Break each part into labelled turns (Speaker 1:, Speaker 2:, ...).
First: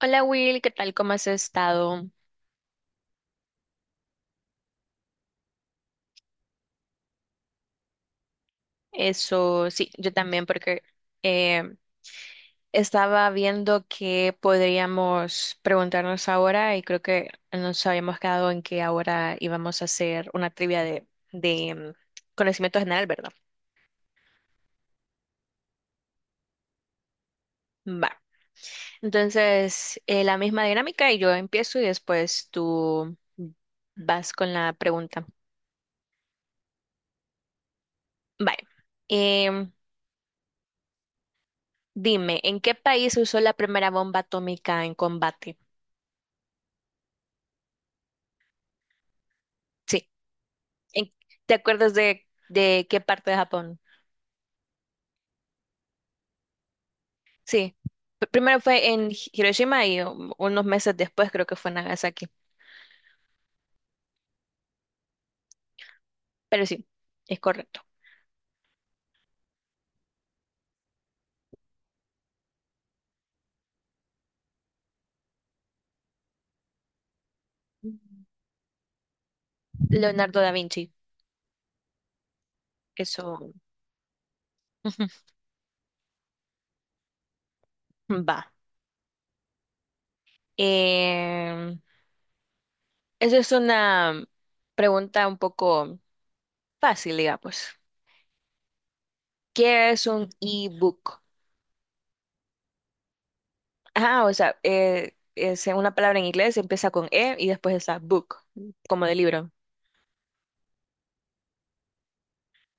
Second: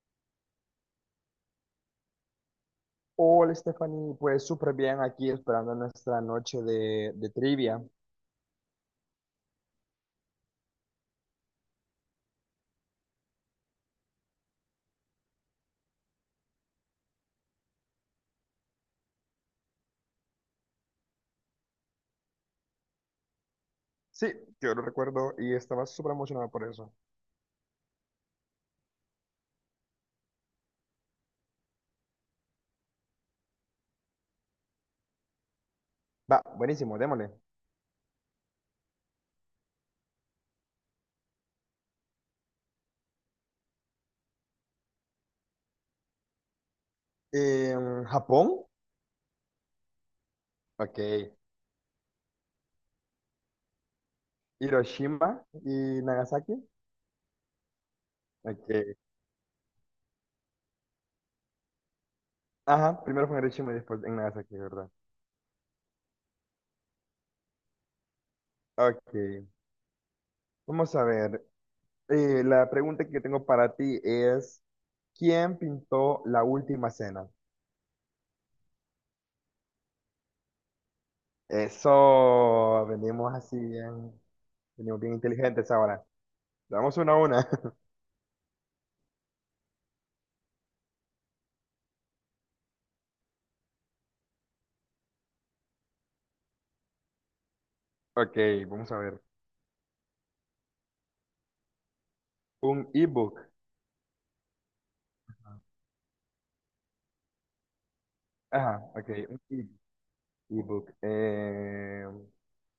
Speaker 1: Hola Will, ¿qué tal? ¿Cómo has estado?
Speaker 2: Hola Stephanie, pues súper bien aquí esperando nuestra noche de trivia.
Speaker 1: Eso, sí, yo también porque eh, estaba viendo qué podríamos preguntarnos ahora y creo que nos habíamos quedado en que ahora íbamos a hacer una trivia de conocimiento general, ¿verdad?
Speaker 2: Sí, yo lo recuerdo y estaba súper emocionado por eso.
Speaker 1: Va. Entonces, la misma dinámica y yo empiezo y después tú vas con la pregunta.
Speaker 2: Va, buenísimo, démosle.
Speaker 1: Vale. Em, Dime, ¿en qué país usó la primera bomba atómica en combate?
Speaker 2: Japón,
Speaker 1: Sí.
Speaker 2: ok.
Speaker 1: En- ¿Te acuerdas de qué parte de Japón?
Speaker 2: Hiroshima y Nagasaki,
Speaker 1: Sí. Primero fue
Speaker 2: ok.
Speaker 1: en Hiroshima y unos meses después creo que fue en Nagasaki.
Speaker 2: Ajá, primero fue en Hiroshima y después en Nagasaki, ¿verdad?
Speaker 1: Pero sí, es correcto.
Speaker 2: Ok, vamos a ver. La pregunta que tengo para ti es: ¿quién pintó la última cena?
Speaker 1: Mm. Leonardo da Vinci.
Speaker 2: Eso, venimos
Speaker 1: Eso.
Speaker 2: así bien, venimos
Speaker 1: Ujú,
Speaker 2: bien inteligentes ahora. Damos una a una.
Speaker 1: va. Eh, Eso es una pregunta un poco fácil, digamos.
Speaker 2: Ok, vamos a ver.
Speaker 1: ¿Qué es un e-book?
Speaker 2: Un ebook.
Speaker 1: Ah, o sea, es una palabra en inglés, empieza con E y después está book,
Speaker 2: Ah,
Speaker 1: como
Speaker 2: ok,
Speaker 1: de
Speaker 2: un
Speaker 1: libro.
Speaker 2: ebook. Eh,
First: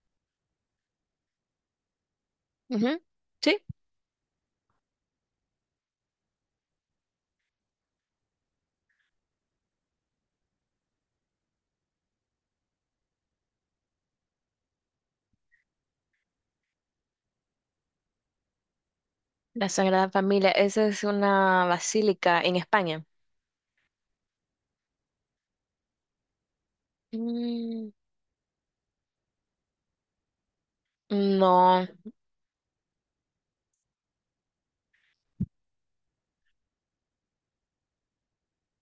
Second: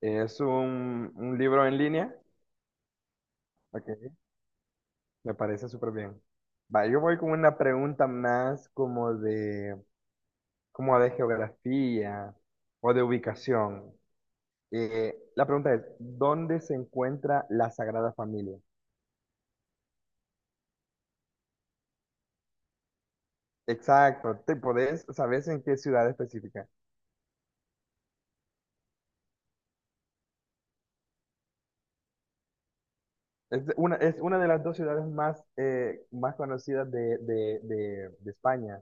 Speaker 2: es un libro en línea.
Speaker 1: Ujú. Sí.
Speaker 2: Ok, me parece súper bien. Va, yo voy con una pregunta más como de geografía o de ubicación. La pregunta es: ¿dónde se encuentra la Sagrada Familia?
Speaker 1: La Sagrada Familia, esa es una basílica en España.
Speaker 2: Exacto, ¿sabes en qué ciudad específica?
Speaker 1: Mm, no.
Speaker 2: Es una de las dos ciudades más, más conocidas de España.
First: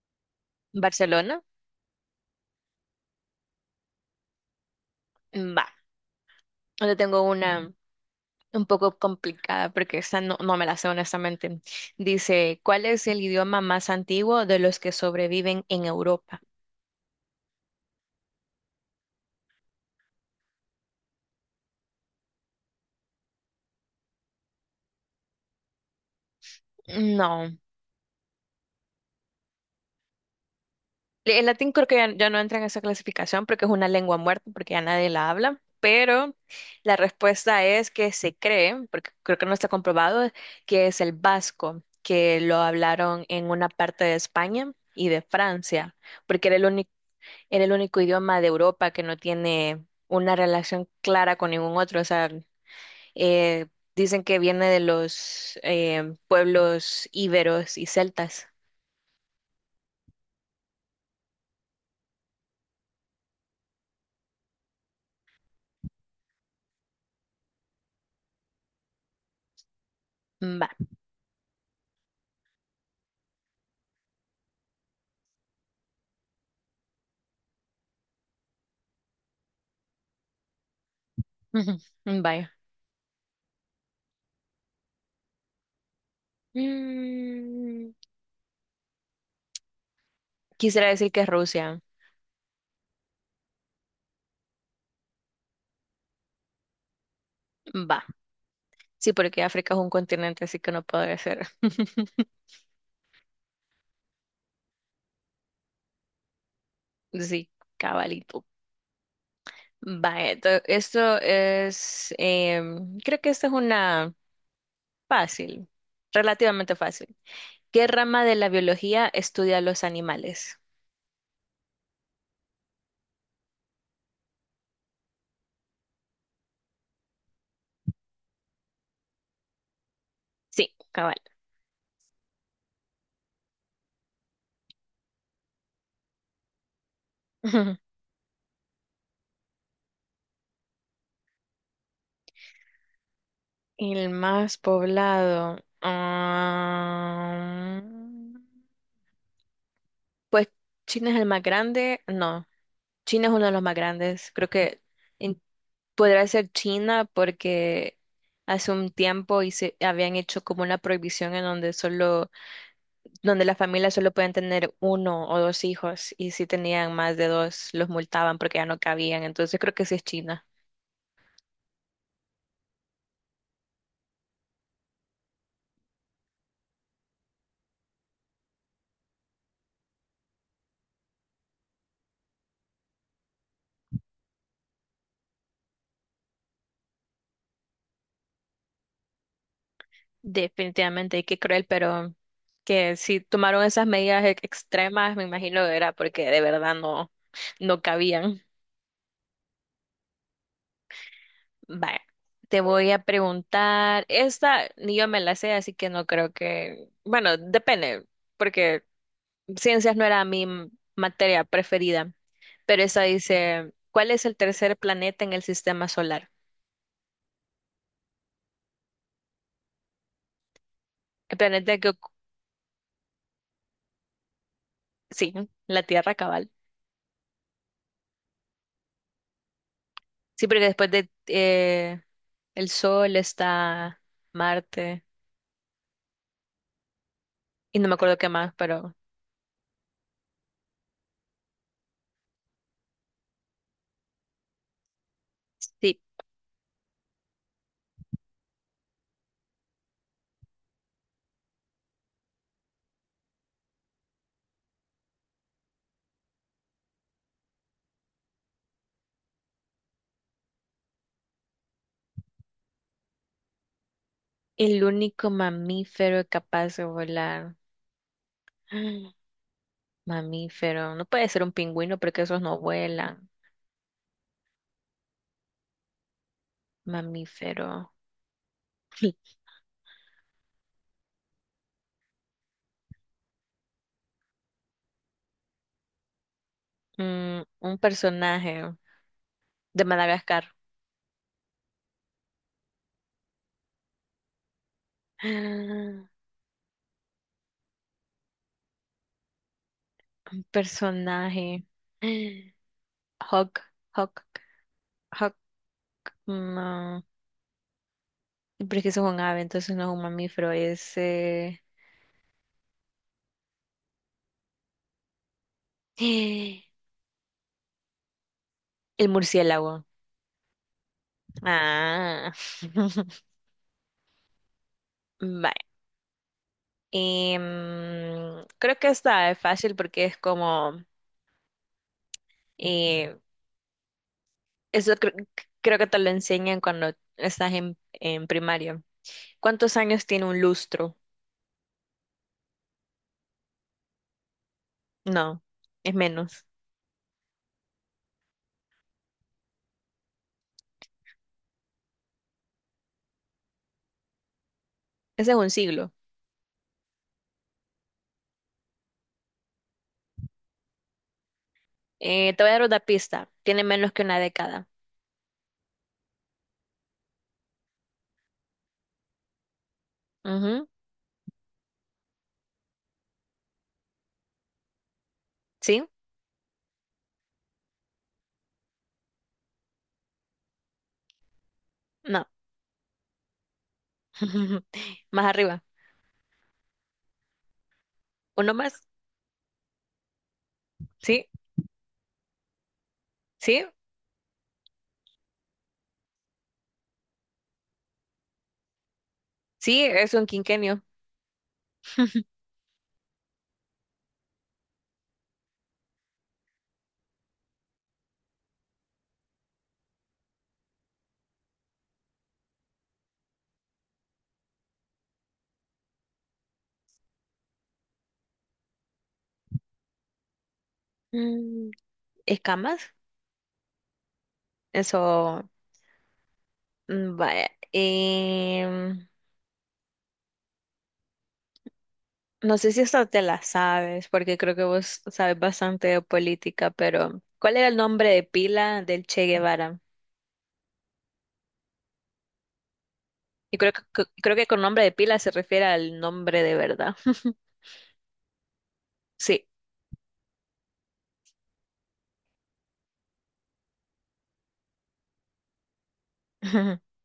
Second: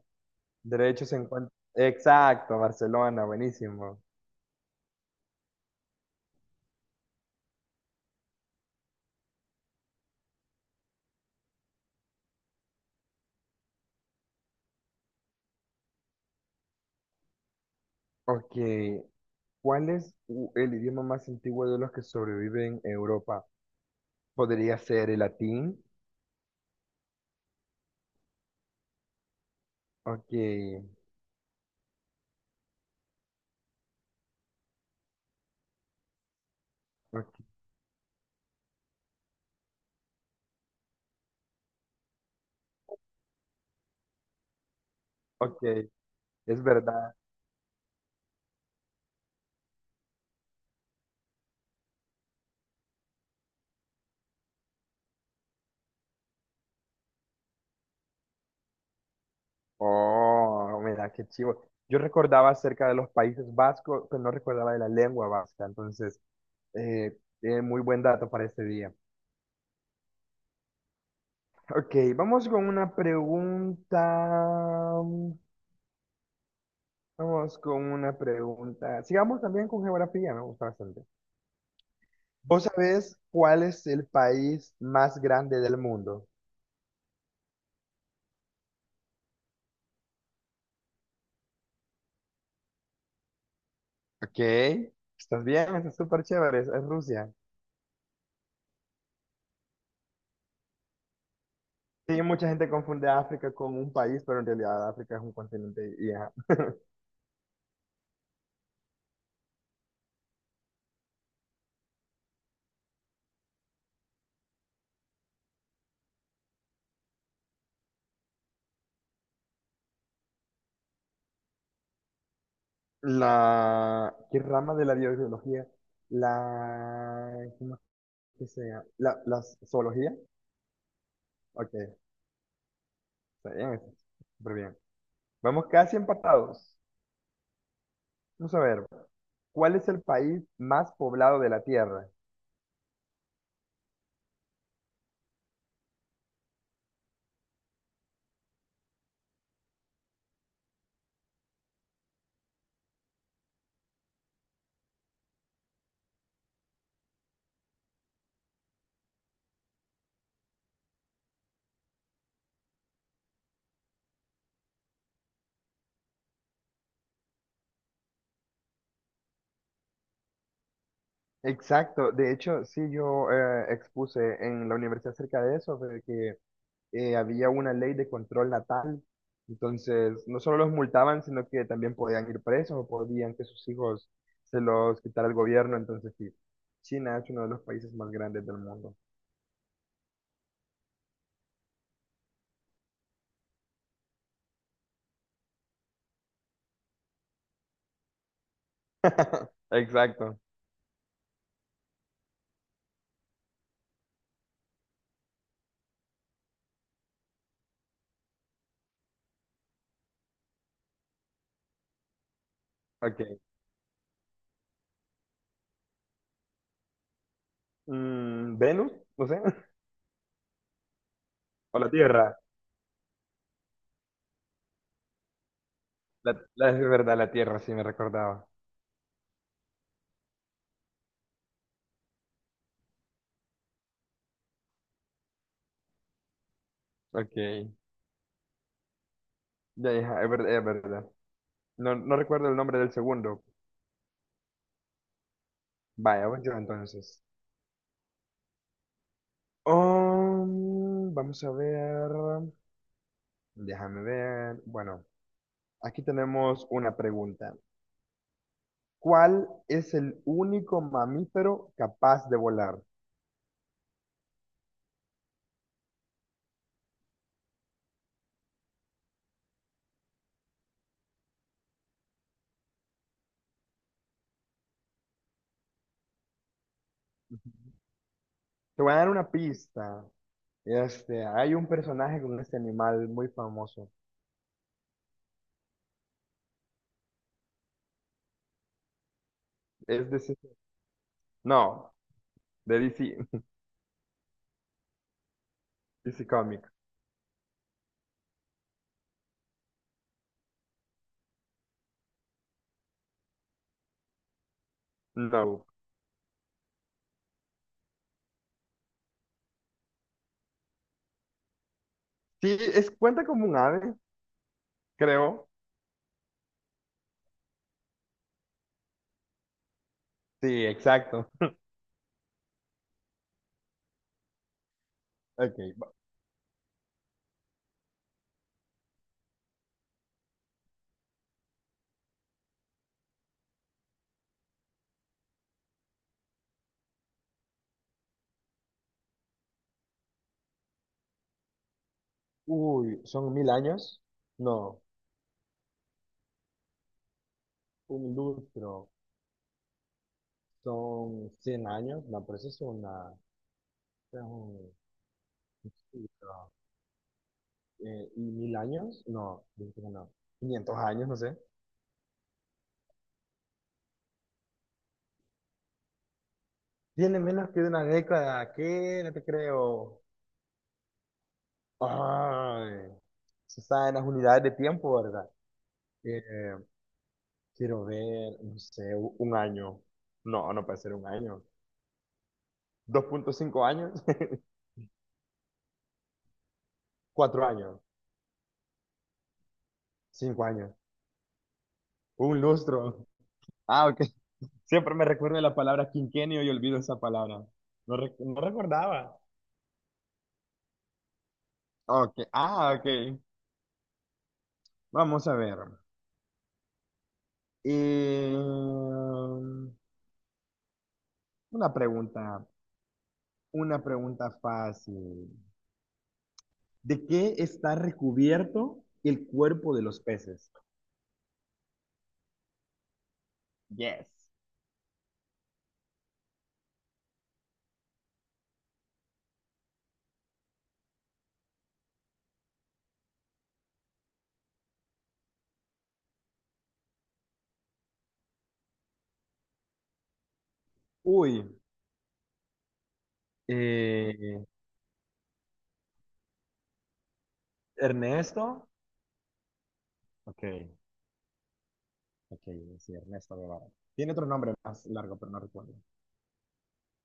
Speaker 2: De hecho, se
Speaker 1: Barcelona,
Speaker 2: encuentra. Exacto, Barcelona, buenísimo.
Speaker 1: va. Yo tengo una un poco complicada porque esa no, no me la sé honestamente. Dice, ¿cuál es el idioma más antiguo de los que sobreviven en Europa?
Speaker 2: Ok, ¿cuál es el idioma más antiguo de los que sobreviven en Europa? ¿Podría ser el latín?
Speaker 1: No.
Speaker 2: Ok,
Speaker 1: El latín creo que ya no entra en esa clasificación porque es una lengua muerta, porque ya nadie la habla, pero la
Speaker 2: ok,
Speaker 1: respuesta es que se cree, porque creo que no está comprobado, que es el vasco, que lo hablaron en una parte de España y de
Speaker 2: ok,
Speaker 1: Francia, porque
Speaker 2: es verdad.
Speaker 1: era el único idioma de Europa que no tiene una relación clara con ningún otro. O sea, eh, dicen que viene de los pueblos íberos y celtas.
Speaker 2: Oh, mira, qué chivo. Yo recordaba acerca de los países vascos, pero no recordaba de la lengua vasca. Entonces, eh, muy buen dato para este día.
Speaker 1: Va.
Speaker 2: Ok, vamos con una pregunta. Vamos con una pregunta. Sigamos también con geografía, me gusta bastante.
Speaker 1: Vaya.
Speaker 2: ¿Vos sabés cuál es el país más grande del mundo?
Speaker 1: Mm, quisiera decir que es Rusia.
Speaker 2: Ok, estás bien, está súper chévere, es Rusia.
Speaker 1: Va. Sí, porque África es un continente, así que no podría ser.
Speaker 2: Sí, mucha gente confunde África con un país, pero en realidad África es un continente. Y, ajá.
Speaker 1: Sí, cabalito. Va, esto es, creo que esta es una fácil, relativamente fácil. ¿Qué rama de la biología estudia los animales?
Speaker 2: ¿Qué rama de la biología? La, ¿Cómo es que sea? La zoología.
Speaker 1: Sí, cabal.
Speaker 2: Ok, está bien, está súper bien. Vamos casi empatados. Vamos a ver, ¿cuál es el país más poblado de la Tierra?
Speaker 1: El más poblado. Ah, pues China es el más grande. No, China es uno de los más grandes. Creo que en... Podría ser China porque hace un tiempo habían hecho como una prohibición en donde solo, donde las familias solo pueden tener uno o dos hijos y si tenían más de dos los multaban porque ya no cabían. Entonces creo que sí es China.
Speaker 2: Exacto, de hecho, sí, yo expuse en la universidad acerca de eso, de que había una ley de control natal, entonces no solo los multaban, sino que también podían ir presos o podían que sus hijos se los quitara el gobierno, entonces sí, China es uno de los países más grandes del mundo.
Speaker 1: Definitivamente, y qué cruel, pero que si tomaron esas medidas extremas, me imagino que era porque de verdad no, no cabían.
Speaker 2: Exacto,
Speaker 1: Vaya, te voy a preguntar, esta ni yo me la sé, así que no creo que, bueno, depende, porque Ciencias no era mi materia preferida, pero esa
Speaker 2: ok.
Speaker 1: dice, ¿cuál es el tercer planeta en el sistema solar?
Speaker 2: ¿Venus? No sé,
Speaker 1: El planeta
Speaker 2: o
Speaker 1: que...
Speaker 2: la
Speaker 1: ocu-.
Speaker 2: Tierra.
Speaker 1: Sí, la Tierra cabal.
Speaker 2: Es verdad, la Tierra, sí me recordaba.
Speaker 1: Sí, porque después de el Sol está Marte
Speaker 2: Ok.
Speaker 1: y no me acuerdo qué más, pero
Speaker 2: Ya, hija, es verdad, es verdad. No, no recuerdo el nombre del segundo.
Speaker 1: sí,
Speaker 2: Vaya, voy yo entonces. Vamos a ver. Déjame ver. Bueno, aquí tenemos una pregunta. ¿Cuál es el único mamífero capaz de volar?
Speaker 1: el único mamífero capaz de volar. Mamífero, no puede ser un pingüino porque esos no vuelan. Mamífero.
Speaker 2: Te voy a dar una pista. Hay un personaje con este animal muy famoso.
Speaker 1: Mm, un personaje de
Speaker 2: Es de
Speaker 1: Madagascar.
Speaker 2: no, de DC. DC Comics.
Speaker 1: Un personaje. Hawk, Hawk, Hawk.
Speaker 2: No.
Speaker 1: No. Pero es que eso es un ave, entonces no es un mamífero, es
Speaker 2: Sí, es, cuenta como un ave, creo.
Speaker 1: el murciélago.
Speaker 2: Sí, exacto.
Speaker 1: Ah.
Speaker 2: Ok.
Speaker 1: Vale.
Speaker 2: va-
Speaker 1: Creo que esta es fácil porque es como... eh, eso cre- creo que te lo enseñan cuando estás en primaria. ¿Cuántos años tiene un lustro?
Speaker 2: Uy, son 1000 años. No,
Speaker 1: No, es menos.
Speaker 2: un lustro. Son 100 años. No, pero eso es una. es un-
Speaker 1: Ese es un siglo.
Speaker 2: no. ¿Y 1000 años? No, yo creo que no. 500 años, no sé.
Speaker 1: Te voy a dar una pista. Tiene menos que una década.
Speaker 2: Tiene menos que una década. ¿Qué? No te creo.
Speaker 1: Ujú.
Speaker 2: Ay, se está en las unidades de tiempo, ¿verdad?
Speaker 1: ¿Sí?
Speaker 2: Eh, Quiero ver, no sé, un año. No, no puede ser un año.
Speaker 1: No.
Speaker 2: 2,5 años,
Speaker 1: Más arriba.
Speaker 2: 4 años,
Speaker 1: ¿Uno más?
Speaker 2: 5 años,
Speaker 1: Sí,
Speaker 2: un lustro.
Speaker 1: sí,
Speaker 2: Ah, ok. Siempre me recuerdo de la palabra quinquenio y olvido esa palabra. No, no recordaba.
Speaker 1: sí, es un quinquenio.
Speaker 2: Ok, ah, ok. Vamos a ver. Una pregunta, una pregunta fácil. ¿De qué está recubierto el cuerpo de los peces?
Speaker 1: Mm, ¿escamas?
Speaker 2: Yes.
Speaker 1: Eso, mm, vaya. No sé si esta te la sabes, porque creo que vos sabes bastante de política, pero ¿cuál era el nombre de pila del Che Guevara?
Speaker 2: Uy,
Speaker 1: Y creo que, creo que
Speaker 2: eh,
Speaker 1: con nombre de pila se refiere al nombre de verdad.
Speaker 2: Ernesto.
Speaker 1: Sí.
Speaker 2: Ok. Ok, sí, Ernesto Guevara. Tiene otro nombre más largo, pero no recuerdo.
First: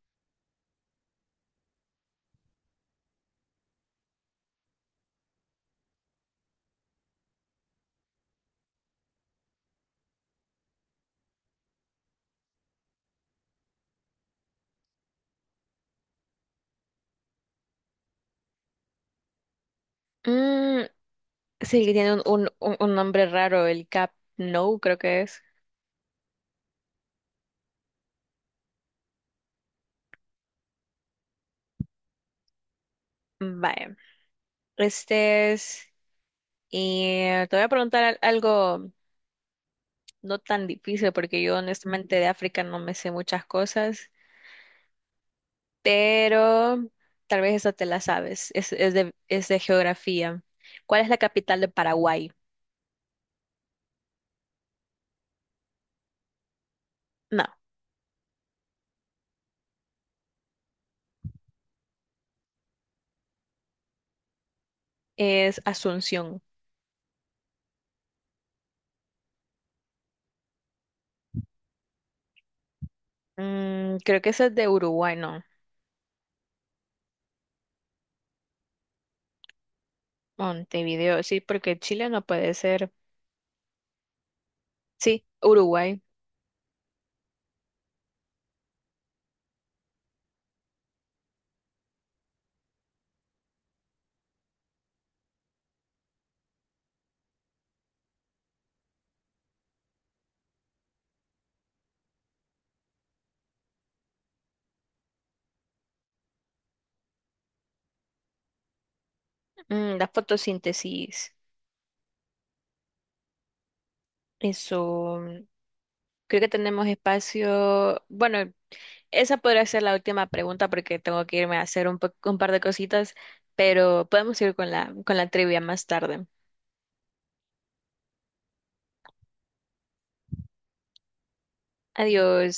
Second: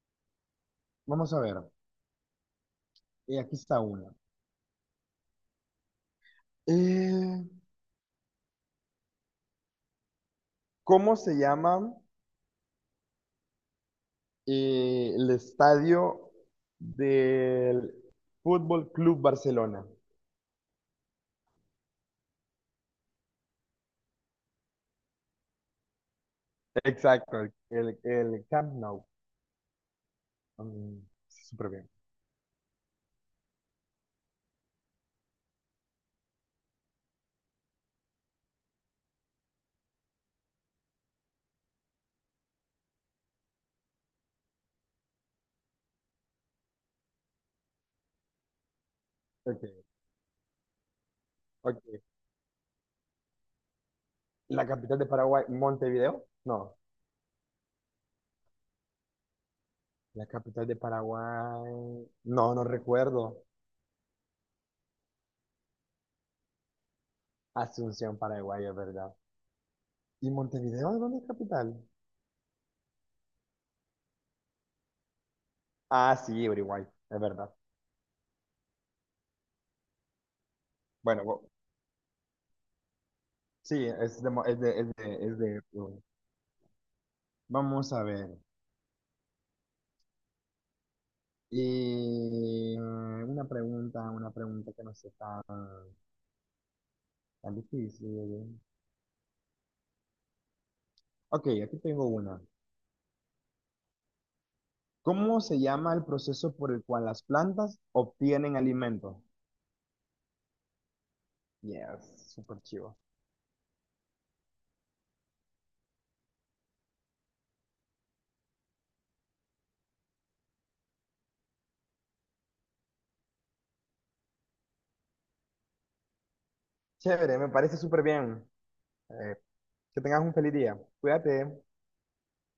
Speaker 2: Vamos a ver. Aquí está una. Eh, ¿Cómo se llama el estadio del Fútbol Club Barcelona?
Speaker 1: Mm, sí, que tiene un nombre raro, el Cap... No, creo que es...
Speaker 2: Exacto, el Camp Nou. Mm, Súper bien.
Speaker 1: Vaya, este es... Y te voy a preguntar algo no tan difícil, porque yo honestamente de África no me sé muchas cosas, pero tal vez esta te la sabes, es de
Speaker 2: Ok,
Speaker 1: geografía. ¿Cuál es la capital de
Speaker 2: ok.
Speaker 1: Paraguay?
Speaker 2: ¿La capital de Paraguay, Montevideo? No.
Speaker 1: No,
Speaker 2: La capital de Paraguay. No, no recuerdo.
Speaker 1: es Asunción.
Speaker 2: Asunción, Paraguay, es verdad. ¿Y Montevideo de dónde es capital?
Speaker 1: Mm, creo que esa es de Uruguay, no.
Speaker 2: Ah, sí, Uruguay, es verdad.
Speaker 1: Montevideo,
Speaker 2: Bueno,
Speaker 1: sí, porque Chile no puede ser.
Speaker 2: sí, es de, Mo- es de, es de,
Speaker 1: Sí,
Speaker 2: es de
Speaker 1: Uruguay.
Speaker 2: Uruguay. Vamos a ver. Y una pregunta que no sea tan difícil. Ok, aquí tengo una. ¿Cómo se llama el proceso por el cual las plantas obtienen alimento?
Speaker 1: Mm, la fotosíntesis.
Speaker 2: Yes, súper chivo.
Speaker 1: Eso, mm, creo que tenemos espacio. Bueno, esa podría ser la última pregunta porque tengo que irme a hacer un, un par de cositas, pero podemos ir con la trivia más tarde.
Speaker 2: Chévere, me parece súper bien. Eh, que tengas un feliz día. Cuídate.
Speaker 1: Adiós.